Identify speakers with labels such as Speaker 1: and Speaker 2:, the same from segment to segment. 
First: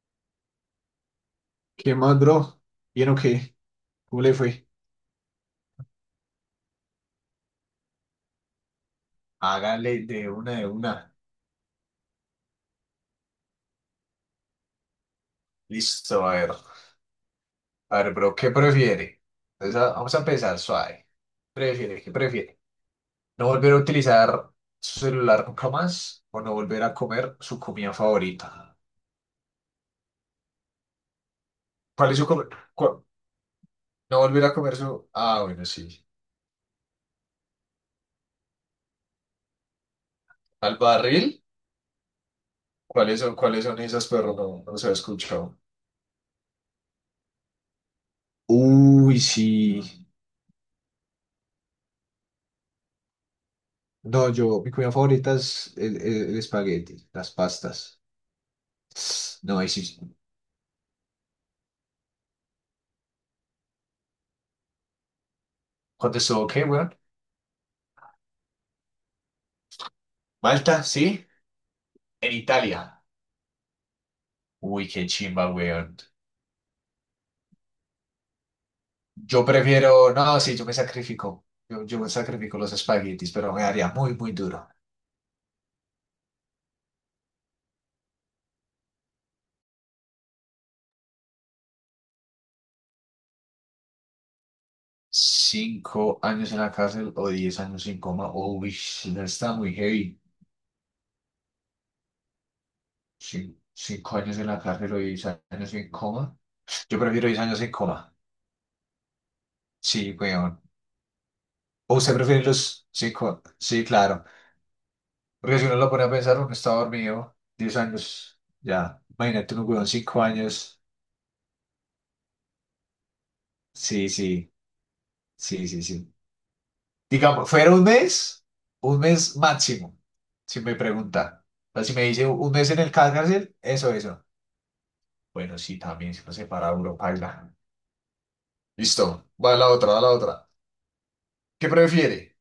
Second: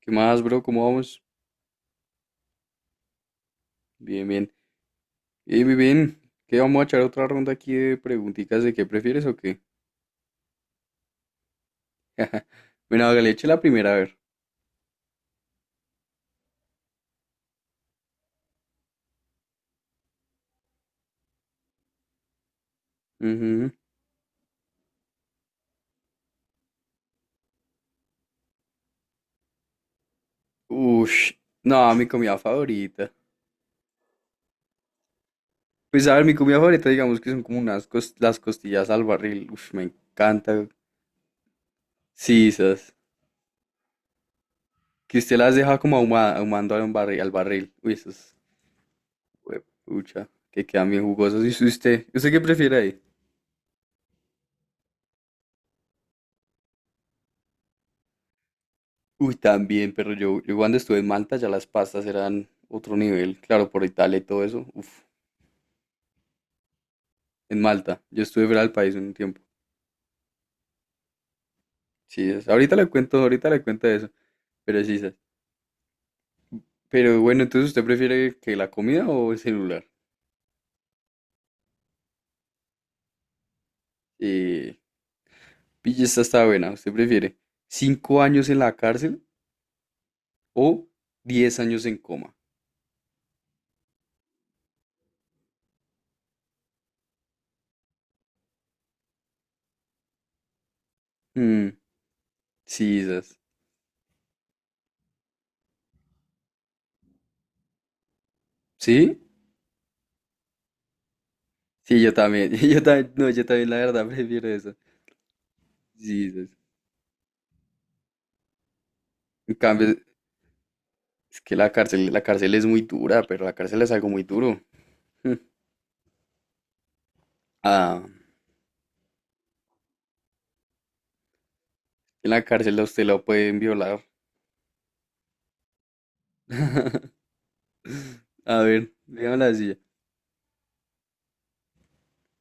Speaker 1: ¿Qué más, bro? ¿Cómo vamos?
Speaker 2: ¿Qué más, bro? ¿Bien o qué? ¿Cómo
Speaker 1: Bien,
Speaker 2: le
Speaker 1: bien.
Speaker 2: fue?
Speaker 1: Bien, bien, bien. ¿Qué vamos a echar otra ronda aquí de preguntitas de qué prefieres o qué?
Speaker 2: Hágale de una de una.
Speaker 1: Bueno, hágale, eche la primera, a ver.
Speaker 2: Listo, a ver. A ver, bro, ¿qué prefiere? Entonces, vamos a empezar suave. ¿Prefiere? ¿Qué prefiere? ¿No
Speaker 1: Ujú.
Speaker 2: volver a utilizar su celular nunca más o no volver a comer su comida favorita?
Speaker 1: Ush. No, mi
Speaker 2: ¿Cuál es su
Speaker 1: comida
Speaker 2: comida?
Speaker 1: favorita.
Speaker 2: ¿No volver a comer su...? Ah, bueno, sí.
Speaker 1: Pues a ver, mi comida favorita, digamos que son como las costillas al barril. Ush, me encanta.
Speaker 2: ¿Al barril?
Speaker 1: Sí, esas.
Speaker 2: Cuáles son esas, pero no, no se ha
Speaker 1: Que usted las
Speaker 2: escuchado?
Speaker 1: deja como ahumando al barril, al barril. Uy, esas.
Speaker 2: Uy, sí.
Speaker 1: Pucha, que quedan bien jugosas. ¿Y usted? ¿Usted qué prefiere ahí?
Speaker 2: No, yo, mi comida favorita es el espagueti, las pastas.
Speaker 1: Uy,
Speaker 2: No, ahí
Speaker 1: también,
Speaker 2: sí.
Speaker 1: pero yo cuando estuve en Malta ya las pastas eran otro nivel, claro, por Italia y todo eso. Uf,
Speaker 2: Contestó, ok, weón.
Speaker 1: en Malta. Yo estuve fuera del país un tiempo.
Speaker 2: Malta, sí.
Speaker 1: Sí,
Speaker 2: En Italia.
Speaker 1: ahorita le cuento eso, pero
Speaker 2: Uy,
Speaker 1: sí,
Speaker 2: qué
Speaker 1: sas.
Speaker 2: chimba, weón.
Speaker 1: Pero bueno, entonces usted prefiere que la comida o el
Speaker 2: Yo
Speaker 1: celular.
Speaker 2: prefiero, no, sí, yo me sacrifico. Yo me sacrifico los espaguetis, pero me daría muy, muy duro.
Speaker 1: Eh, pille esta está buena. ¿Usted prefiere 5 años en la cárcel o 10 años en coma?
Speaker 2: Cinco años en la cárcel o 10 años en coma. Uy, sí, no está muy heavy.
Speaker 1: Mm, sí, sas.
Speaker 2: 5 años en la cárcel o diez años en coma. Yo prefiero 10 años en coma.
Speaker 1: ¿Sí?
Speaker 2: Sí, weón. ¿O
Speaker 1: Sí, yo
Speaker 2: usted prefiere
Speaker 1: también. Yo
Speaker 2: los
Speaker 1: también, no,
Speaker 2: cinco?
Speaker 1: yo también la
Speaker 2: Sí,
Speaker 1: verdad
Speaker 2: claro.
Speaker 1: prefiero eso.
Speaker 2: Porque si uno lo pone a
Speaker 1: Sí,
Speaker 2: pensar,
Speaker 1: sas.
Speaker 2: uno está dormido 10 años, ya.
Speaker 1: En
Speaker 2: Imagínate un huevón
Speaker 1: cambio,
Speaker 2: 5 años.
Speaker 1: es que la cárcel es muy dura, pero la cárcel es algo
Speaker 2: Sí,
Speaker 1: muy
Speaker 2: sí,
Speaker 1: duro. Hmm.
Speaker 2: sí, sí, sí. Digamos, fuera
Speaker 1: Ah,
Speaker 2: un mes máximo, si me pregunta. O sea, si me dice
Speaker 1: en la
Speaker 2: un mes en
Speaker 1: cárcel a
Speaker 2: el
Speaker 1: usted lo
Speaker 2: cárcel,
Speaker 1: pueden
Speaker 2: eso,
Speaker 1: violar.
Speaker 2: eso. Bueno, sí, también, si no se para uno, paila.
Speaker 1: A ver,
Speaker 2: Listo,
Speaker 1: dígame
Speaker 2: va la
Speaker 1: así.
Speaker 2: otra, va la otra. ¿Qué prefiere?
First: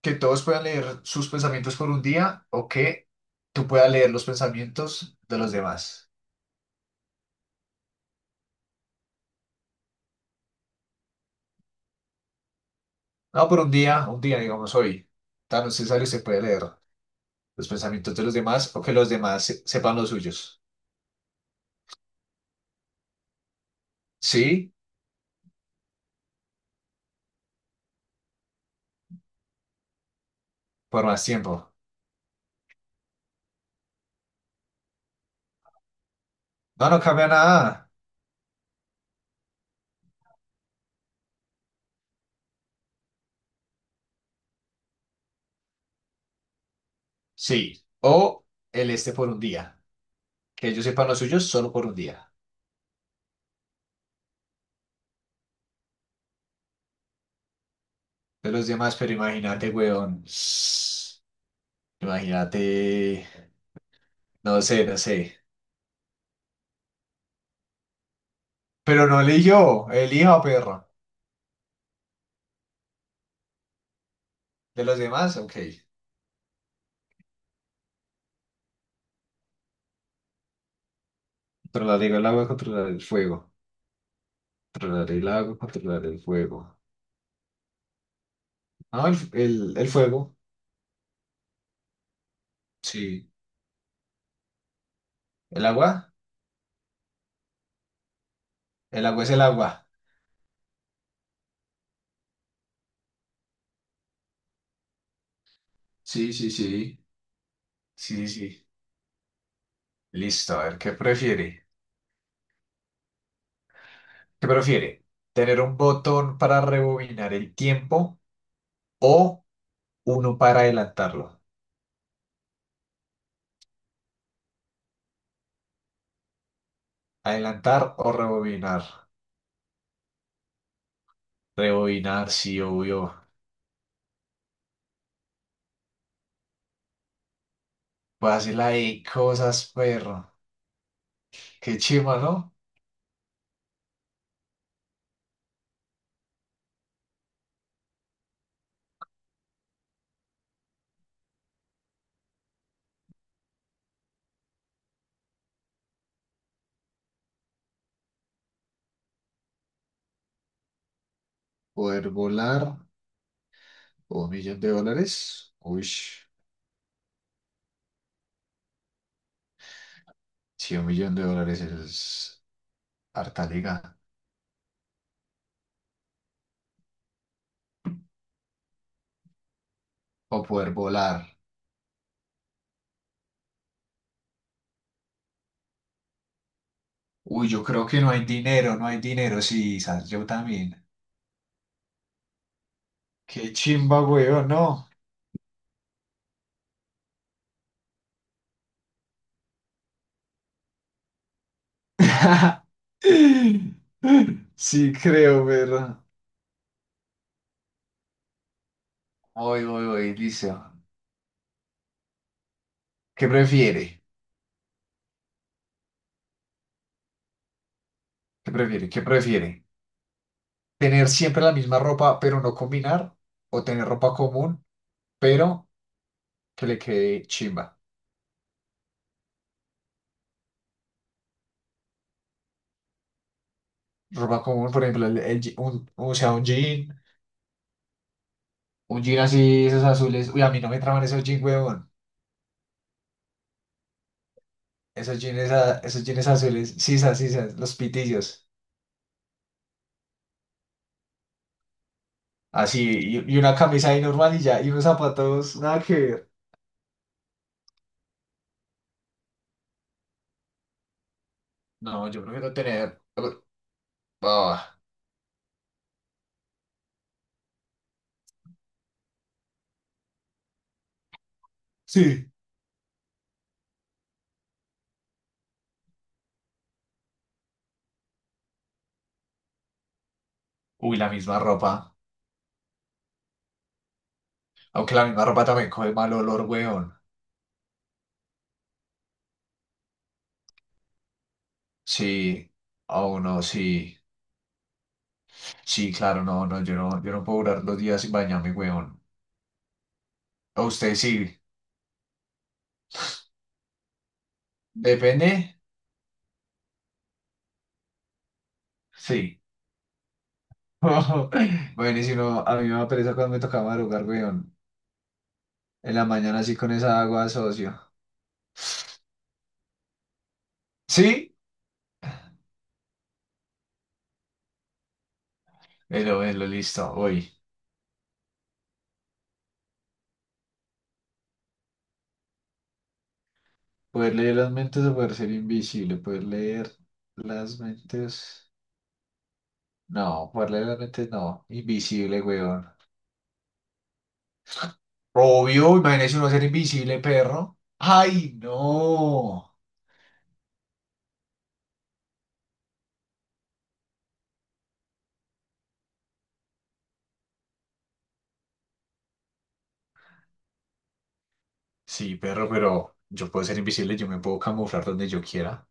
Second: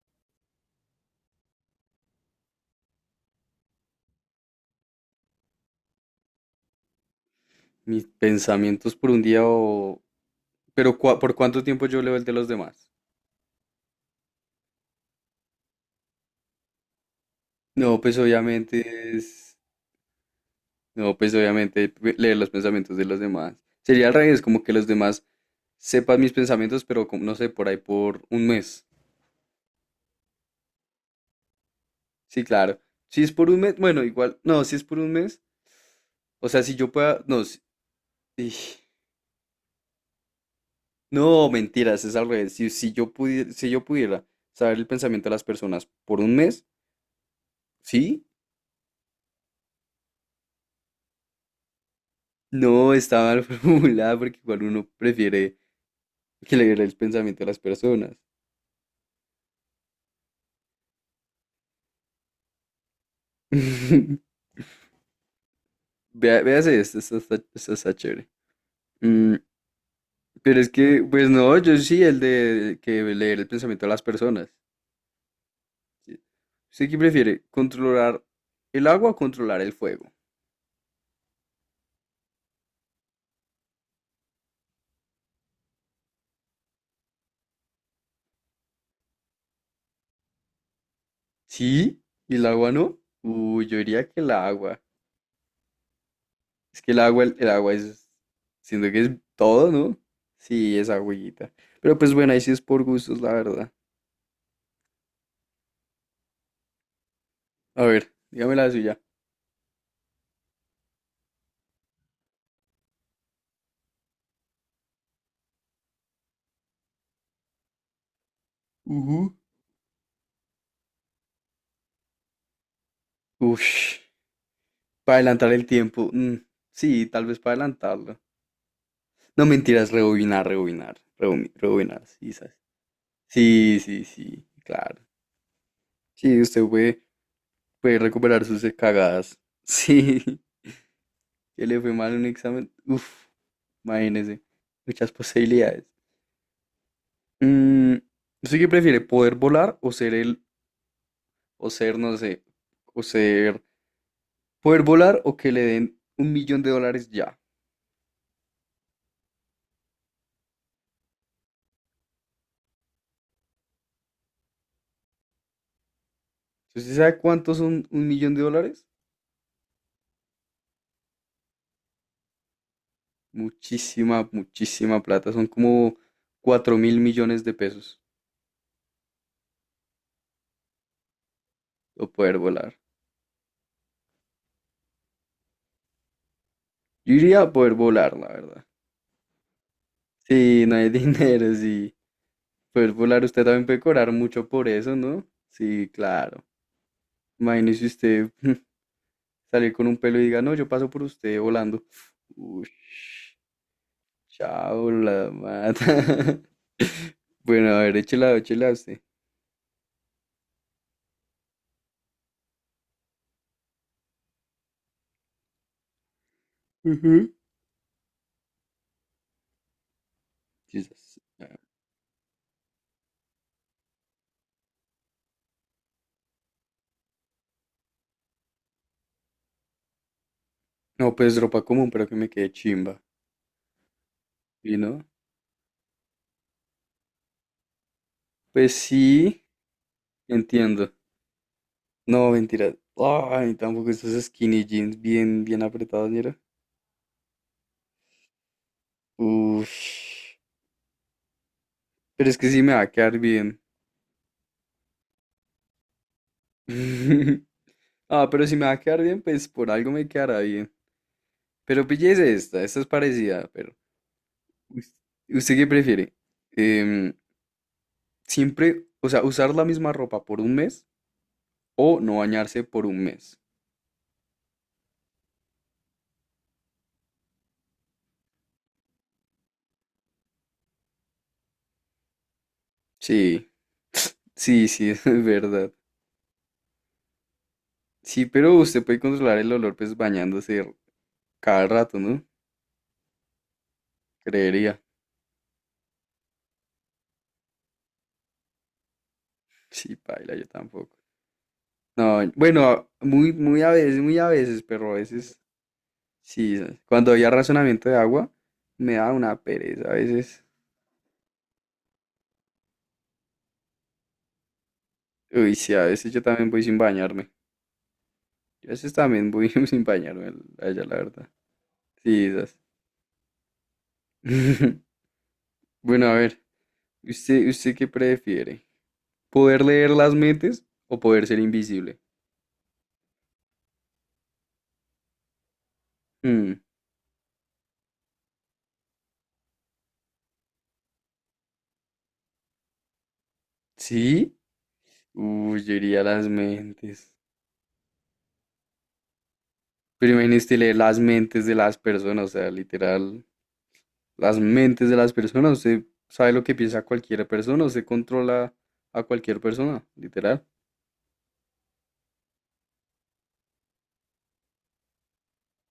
Speaker 2: ¿Que todos puedan leer sus pensamientos por un día o que tú puedas leer los pensamientos de los demás?
Speaker 1: Mis pensamientos por un día o... Pero ¿por cuánto tiempo yo leo el de los demás?
Speaker 2: No, pero un día, digamos hoy, tan necesario se puede leer los
Speaker 1: No,
Speaker 2: pensamientos
Speaker 1: pues
Speaker 2: de los demás o que los
Speaker 1: obviamente
Speaker 2: demás
Speaker 1: es...
Speaker 2: sepan los suyos.
Speaker 1: No, pues obviamente leer los pensamientos de los demás. Sería al revés, como que
Speaker 2: Sí,
Speaker 1: los demás sepan mis pensamientos, pero como, no sé, por ahí por un mes.
Speaker 2: por más tiempo.
Speaker 1: Sí, claro. Si es por un mes, bueno, igual, no, si es por un mes, o sea, si
Speaker 2: No,
Speaker 1: yo
Speaker 2: no
Speaker 1: pueda,
Speaker 2: cambia
Speaker 1: no, si
Speaker 2: nada.
Speaker 1: sí. No, mentiras, es al revés. Si yo pudiera, si yo pudiera saber el pensamiento de las personas por un mes,
Speaker 2: Sí.
Speaker 1: ¿sí?
Speaker 2: O el este por un día. Que ellos sepan los suyos solo por un día.
Speaker 1: No, está mal formulada porque igual uno prefiere que leer el pensamiento de las personas.
Speaker 2: De los demás, pero imagínate, weón. Imagínate. No sé, no sé.
Speaker 1: Vea, véase esto, esto está chévere.
Speaker 2: Pero no
Speaker 1: Mm,
Speaker 2: eligió, elija
Speaker 1: pero es
Speaker 2: perro.
Speaker 1: que, pues no, yo sí, el de que leer el pensamiento de las personas.
Speaker 2: De los demás, ok.
Speaker 1: Sí. ¿Usted qué prefiere? ¿Controlar el agua o controlar el fuego?
Speaker 2: Controlar el agua, controlar el fuego. Controlar el agua, controlar el fuego. No, el fuego.
Speaker 1: ¿Sí? ¿Y el agua no?
Speaker 2: Sí,
Speaker 1: Uy, yo diría que el agua.
Speaker 2: ¿el agua?
Speaker 1: Es que el agua, el agua es, siento que
Speaker 2: El
Speaker 1: es
Speaker 2: agua es el
Speaker 1: todo,
Speaker 2: agua.
Speaker 1: ¿no? Sí, es agüita. Pero pues bueno, ahí sí es por gustos, la verdad.
Speaker 2: Sí, sí, sí.
Speaker 1: A ver,
Speaker 2: Sí,
Speaker 1: dígame
Speaker 2: sí.
Speaker 1: la suya.
Speaker 2: Listo, a ver, ¿qué prefiere? ¿Qué prefiere? ¿Tener un botón para rebobinar el tiempo
Speaker 1: Ujú.
Speaker 2: o uno para adelantarlo?
Speaker 1: Ush, para adelantar el tiempo. Mm, sí, tal vez para
Speaker 2: ¿Adelantar o
Speaker 1: adelantarlo.
Speaker 2: rebobinar?
Speaker 1: No mentiras, rebobinar, rebobinar, rebobinar,
Speaker 2: Rebobinar,
Speaker 1: sí, ¿sabes?
Speaker 2: sí, obvio.
Speaker 1: Sí, sí, sí, claro. Sí, usted puede, puede
Speaker 2: Puedes
Speaker 1: recuperar
Speaker 2: hacer
Speaker 1: sus
Speaker 2: la de
Speaker 1: cagadas.
Speaker 2: cosas,
Speaker 1: Sí,
Speaker 2: perro.
Speaker 1: que
Speaker 2: Qué
Speaker 1: le fue mal
Speaker 2: chima,
Speaker 1: un
Speaker 2: ¿no?
Speaker 1: examen. Uf, imagínese, muchas posibilidades. Mm, ¿usted qué prefiere? ¿Poder volar o ser o ser, no sé, o ser, poder volar o que le den $1.000.000 ya?
Speaker 2: Poder volar o un millón de dólares. Uy, sí,
Speaker 1: ¿Usted sí sabe cuántos son $1.000.000?
Speaker 2: un millón de dólares es harta liga.
Speaker 1: Muchísima, muchísima plata. Son como 4.000.000.000 de pesos.
Speaker 2: O poder volar.
Speaker 1: O poder volar. Yo iría
Speaker 2: Uy,
Speaker 1: a
Speaker 2: yo
Speaker 1: poder
Speaker 2: creo que no
Speaker 1: volar,
Speaker 2: hay
Speaker 1: la verdad.
Speaker 2: dinero, no hay dinero. Sí, Sas, yo
Speaker 1: Sí, no
Speaker 2: también.
Speaker 1: hay dinero, sí. Poder volar, usted
Speaker 2: Qué
Speaker 1: también puede
Speaker 2: chimba,
Speaker 1: cobrar mucho
Speaker 2: weón,
Speaker 1: por
Speaker 2: no.
Speaker 1: eso, ¿no? Sí, claro. Imagínese usted salir con un pelo y diga, no, yo paso por usted volando. Uy, chao,
Speaker 2: Sí,
Speaker 1: la
Speaker 2: creo, ¿verdad?
Speaker 1: mata. Bueno, a ver, échela, échela a usted.
Speaker 2: Voy, voy, voy, listo. ¿Qué prefiere?
Speaker 1: Ujú.
Speaker 2: ¿Qué prefiere? ¿Qué prefiere? ¿Tener
Speaker 1: Quizás.
Speaker 2: siempre la misma ropa, pero no combinar? ¿O tener ropa común, pero que le quede chimba?
Speaker 1: No, pues ropa común, pero que me quede chimba.
Speaker 2: Ropa común,
Speaker 1: ¿Y
Speaker 2: por
Speaker 1: no?
Speaker 2: ejemplo, el un, o sea,
Speaker 1: Pues
Speaker 2: un jean
Speaker 1: sí,
Speaker 2: así, esos azules. Uy, a mí no me
Speaker 1: entiendo.
Speaker 2: traban esos jeans, weón.
Speaker 1: No, mentira. Ay, tampoco estos skinny jeans
Speaker 2: Esos
Speaker 1: bien,
Speaker 2: jeans,
Speaker 1: bien
Speaker 2: esos
Speaker 1: apretados,
Speaker 2: jeans
Speaker 1: mira.
Speaker 2: azules, sisas, sisas, los pitillos.
Speaker 1: Uf. Pero es que sí me va a
Speaker 2: Así,
Speaker 1: quedar
Speaker 2: y una
Speaker 1: bien.
Speaker 2: camisa ahí normal y ya, y unos zapatos, nada que ver.
Speaker 1: Ah, pero si me va a quedar bien, pues por algo me quedará bien. Pero
Speaker 2: No, yo
Speaker 1: pillese
Speaker 2: prefiero
Speaker 1: esta, esta es
Speaker 2: tener.
Speaker 1: parecida, pero.
Speaker 2: Ah,
Speaker 1: Us- ¿Usted qué prefiere? Em, siempre, o sea, usar la misma ropa por un mes o no
Speaker 2: sí.
Speaker 1: bañarse por un mes.
Speaker 2: Uy, la misma ropa.
Speaker 1: Sí, sí, sí,
Speaker 2: Aunque
Speaker 1: es
Speaker 2: la misma ropa también
Speaker 1: verdad.
Speaker 2: coge mal olor, weón.
Speaker 1: Sí, pero usted puede controlar el olor pues bañándose cada rato, ¿no?
Speaker 2: Sí. Oh, no, sí.
Speaker 1: Creería.
Speaker 2: Sí, claro, no, no, yo no puedo durar 2 días sin bañarme, weón.
Speaker 1: Sí, paila, yo
Speaker 2: A usted
Speaker 1: tampoco.
Speaker 2: sí.
Speaker 1: No, bueno, muy, muy a veces, pero a
Speaker 2: Depende.
Speaker 1: veces, sí, cuando había razonamiento de agua, me da una
Speaker 2: Sí.
Speaker 1: pereza a veces.
Speaker 2: Bueno, y si no, a mí me da pereza cuando me toca madrugar, weón.
Speaker 1: Uy, sí, a
Speaker 2: En la
Speaker 1: veces yo
Speaker 2: mañana
Speaker 1: también
Speaker 2: así
Speaker 1: voy
Speaker 2: con
Speaker 1: sin
Speaker 2: esa agua,
Speaker 1: bañarme.
Speaker 2: socio.
Speaker 1: Yo a veces también voy sin bañarme, allá, la verdad.
Speaker 2: Sí,
Speaker 1: Sí, esas. Bueno, a
Speaker 2: pero
Speaker 1: ver,
Speaker 2: bueno, listo, voy.
Speaker 1: ¿usted qué prefiere? ¿Poder leer las mentes o poder ser invisible?
Speaker 2: Poder leer las mentes o poder ser invisible. Poder
Speaker 1: Mm,
Speaker 2: leer las mentes. No, poder leer las mentes no. Invisible, weón.
Speaker 1: ¿sí? Uy, yo
Speaker 2: Obvio,
Speaker 1: iría a
Speaker 2: imagínese
Speaker 1: las
Speaker 2: uno ser invisible,
Speaker 1: mentes.
Speaker 2: perro. ¡Ay, no!
Speaker 1: Pero imagínese leer las mentes de las personas, o sea, literal, las mentes de las personas. Usted sabe lo que piensa cualquier persona, usted controla a cualquier persona, literal.
Speaker 2: Sí, perro, pero yo puedo ser invisible, yo me puedo camuflar donde yo quiera.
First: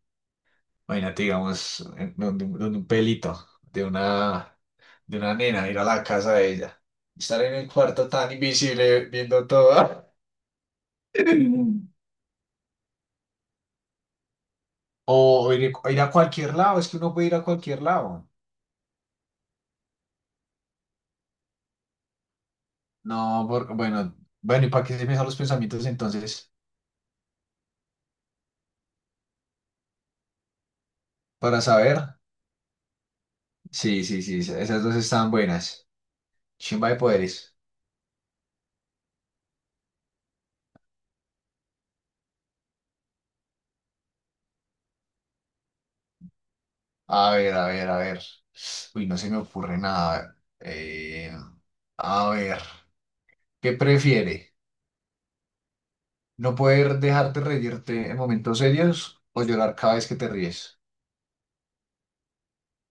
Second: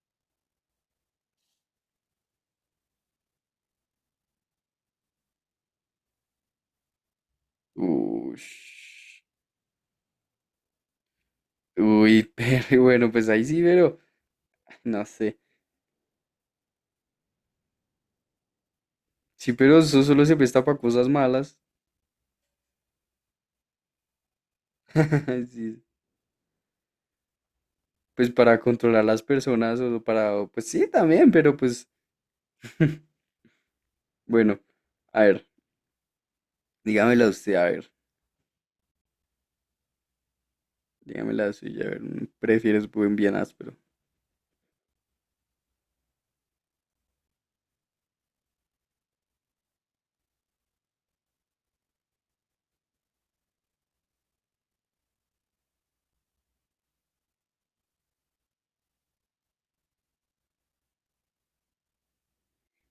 Speaker 2: Imagínate, digamos, donde un pelito de una nena, ir a la casa de ella. Estar en el cuarto tan
Speaker 1: Uy,
Speaker 2: invisible viendo todo.
Speaker 1: pero bueno, pues ahí sí, pero no sé.
Speaker 2: O ir a cualquier lado, es que uno puede ir a cualquier lado.
Speaker 1: Sí, pero eso solo se presta para cosas malas.
Speaker 2: No, bueno, bueno, ¿y para qué se me salen los
Speaker 1: Sí,
Speaker 2: pensamientos entonces?
Speaker 1: pues para controlar las personas o para, o, pues sí, también, pero
Speaker 2: Para
Speaker 1: pues
Speaker 2: saber. Sí, sí, sí,
Speaker 1: bueno,
Speaker 2: esas dos
Speaker 1: a
Speaker 2: están
Speaker 1: ver,
Speaker 2: buenas. Chimba de
Speaker 1: dígamela usted,
Speaker 2: poderes.
Speaker 1: a ver, dígamela suya, a ver, ¿prefieres buen bien áspero?
Speaker 2: A ver, a ver, a ver. Uy, no se me ocurre nada. A ver, ¿qué prefiere? ¿No poder dejarte reírte en momentos serios o llorar cada vez que te ríes?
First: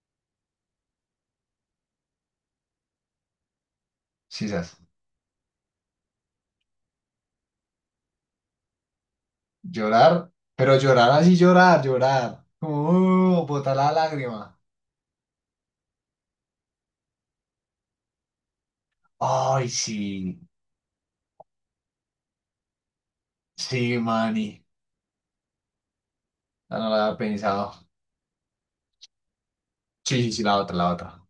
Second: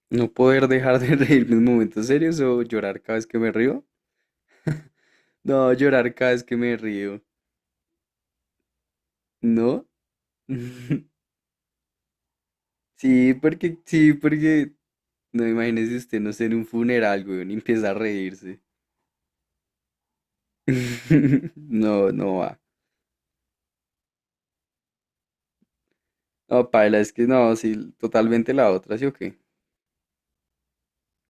Speaker 1: ¿No poder dejar de reírme en momentos serios o llorar cada vez que me río?
Speaker 2: Sí, sas.
Speaker 1: No, llorar cada vez que me río, ¿no?
Speaker 2: Llorar, pero llorar así, llorar, llorar. Como, uh, botar la
Speaker 1: Sí,
Speaker 2: lágrima.
Speaker 1: porque, no imagínese usted, no sé, en un funeral, güey, y empieza a reírse.
Speaker 2: Ay, sí,
Speaker 1: No, no va.
Speaker 2: sí, mani.
Speaker 1: No,
Speaker 2: No, no lo
Speaker 1: paila, es
Speaker 2: había
Speaker 1: que no,
Speaker 2: pensado.
Speaker 1: sí, totalmente la otra, ¿sí o qué?
Speaker 2: Sí, sí, sí, la otra, la otra.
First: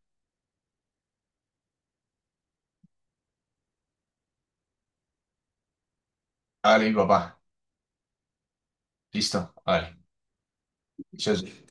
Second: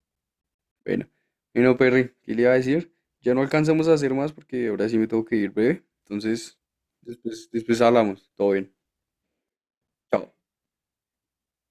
Speaker 1: Bueno, bueno, Perry, ¿qué le iba a decir? Ya no alcanzamos a hacer más porque ahora sí me tengo que ir breve. Entonces,
Speaker 2: Hágale, mi papá.
Speaker 1: después, después hablamos. Todo bien.
Speaker 2: Listo, hágale.
Speaker 1: Chao.
Speaker 2: Yo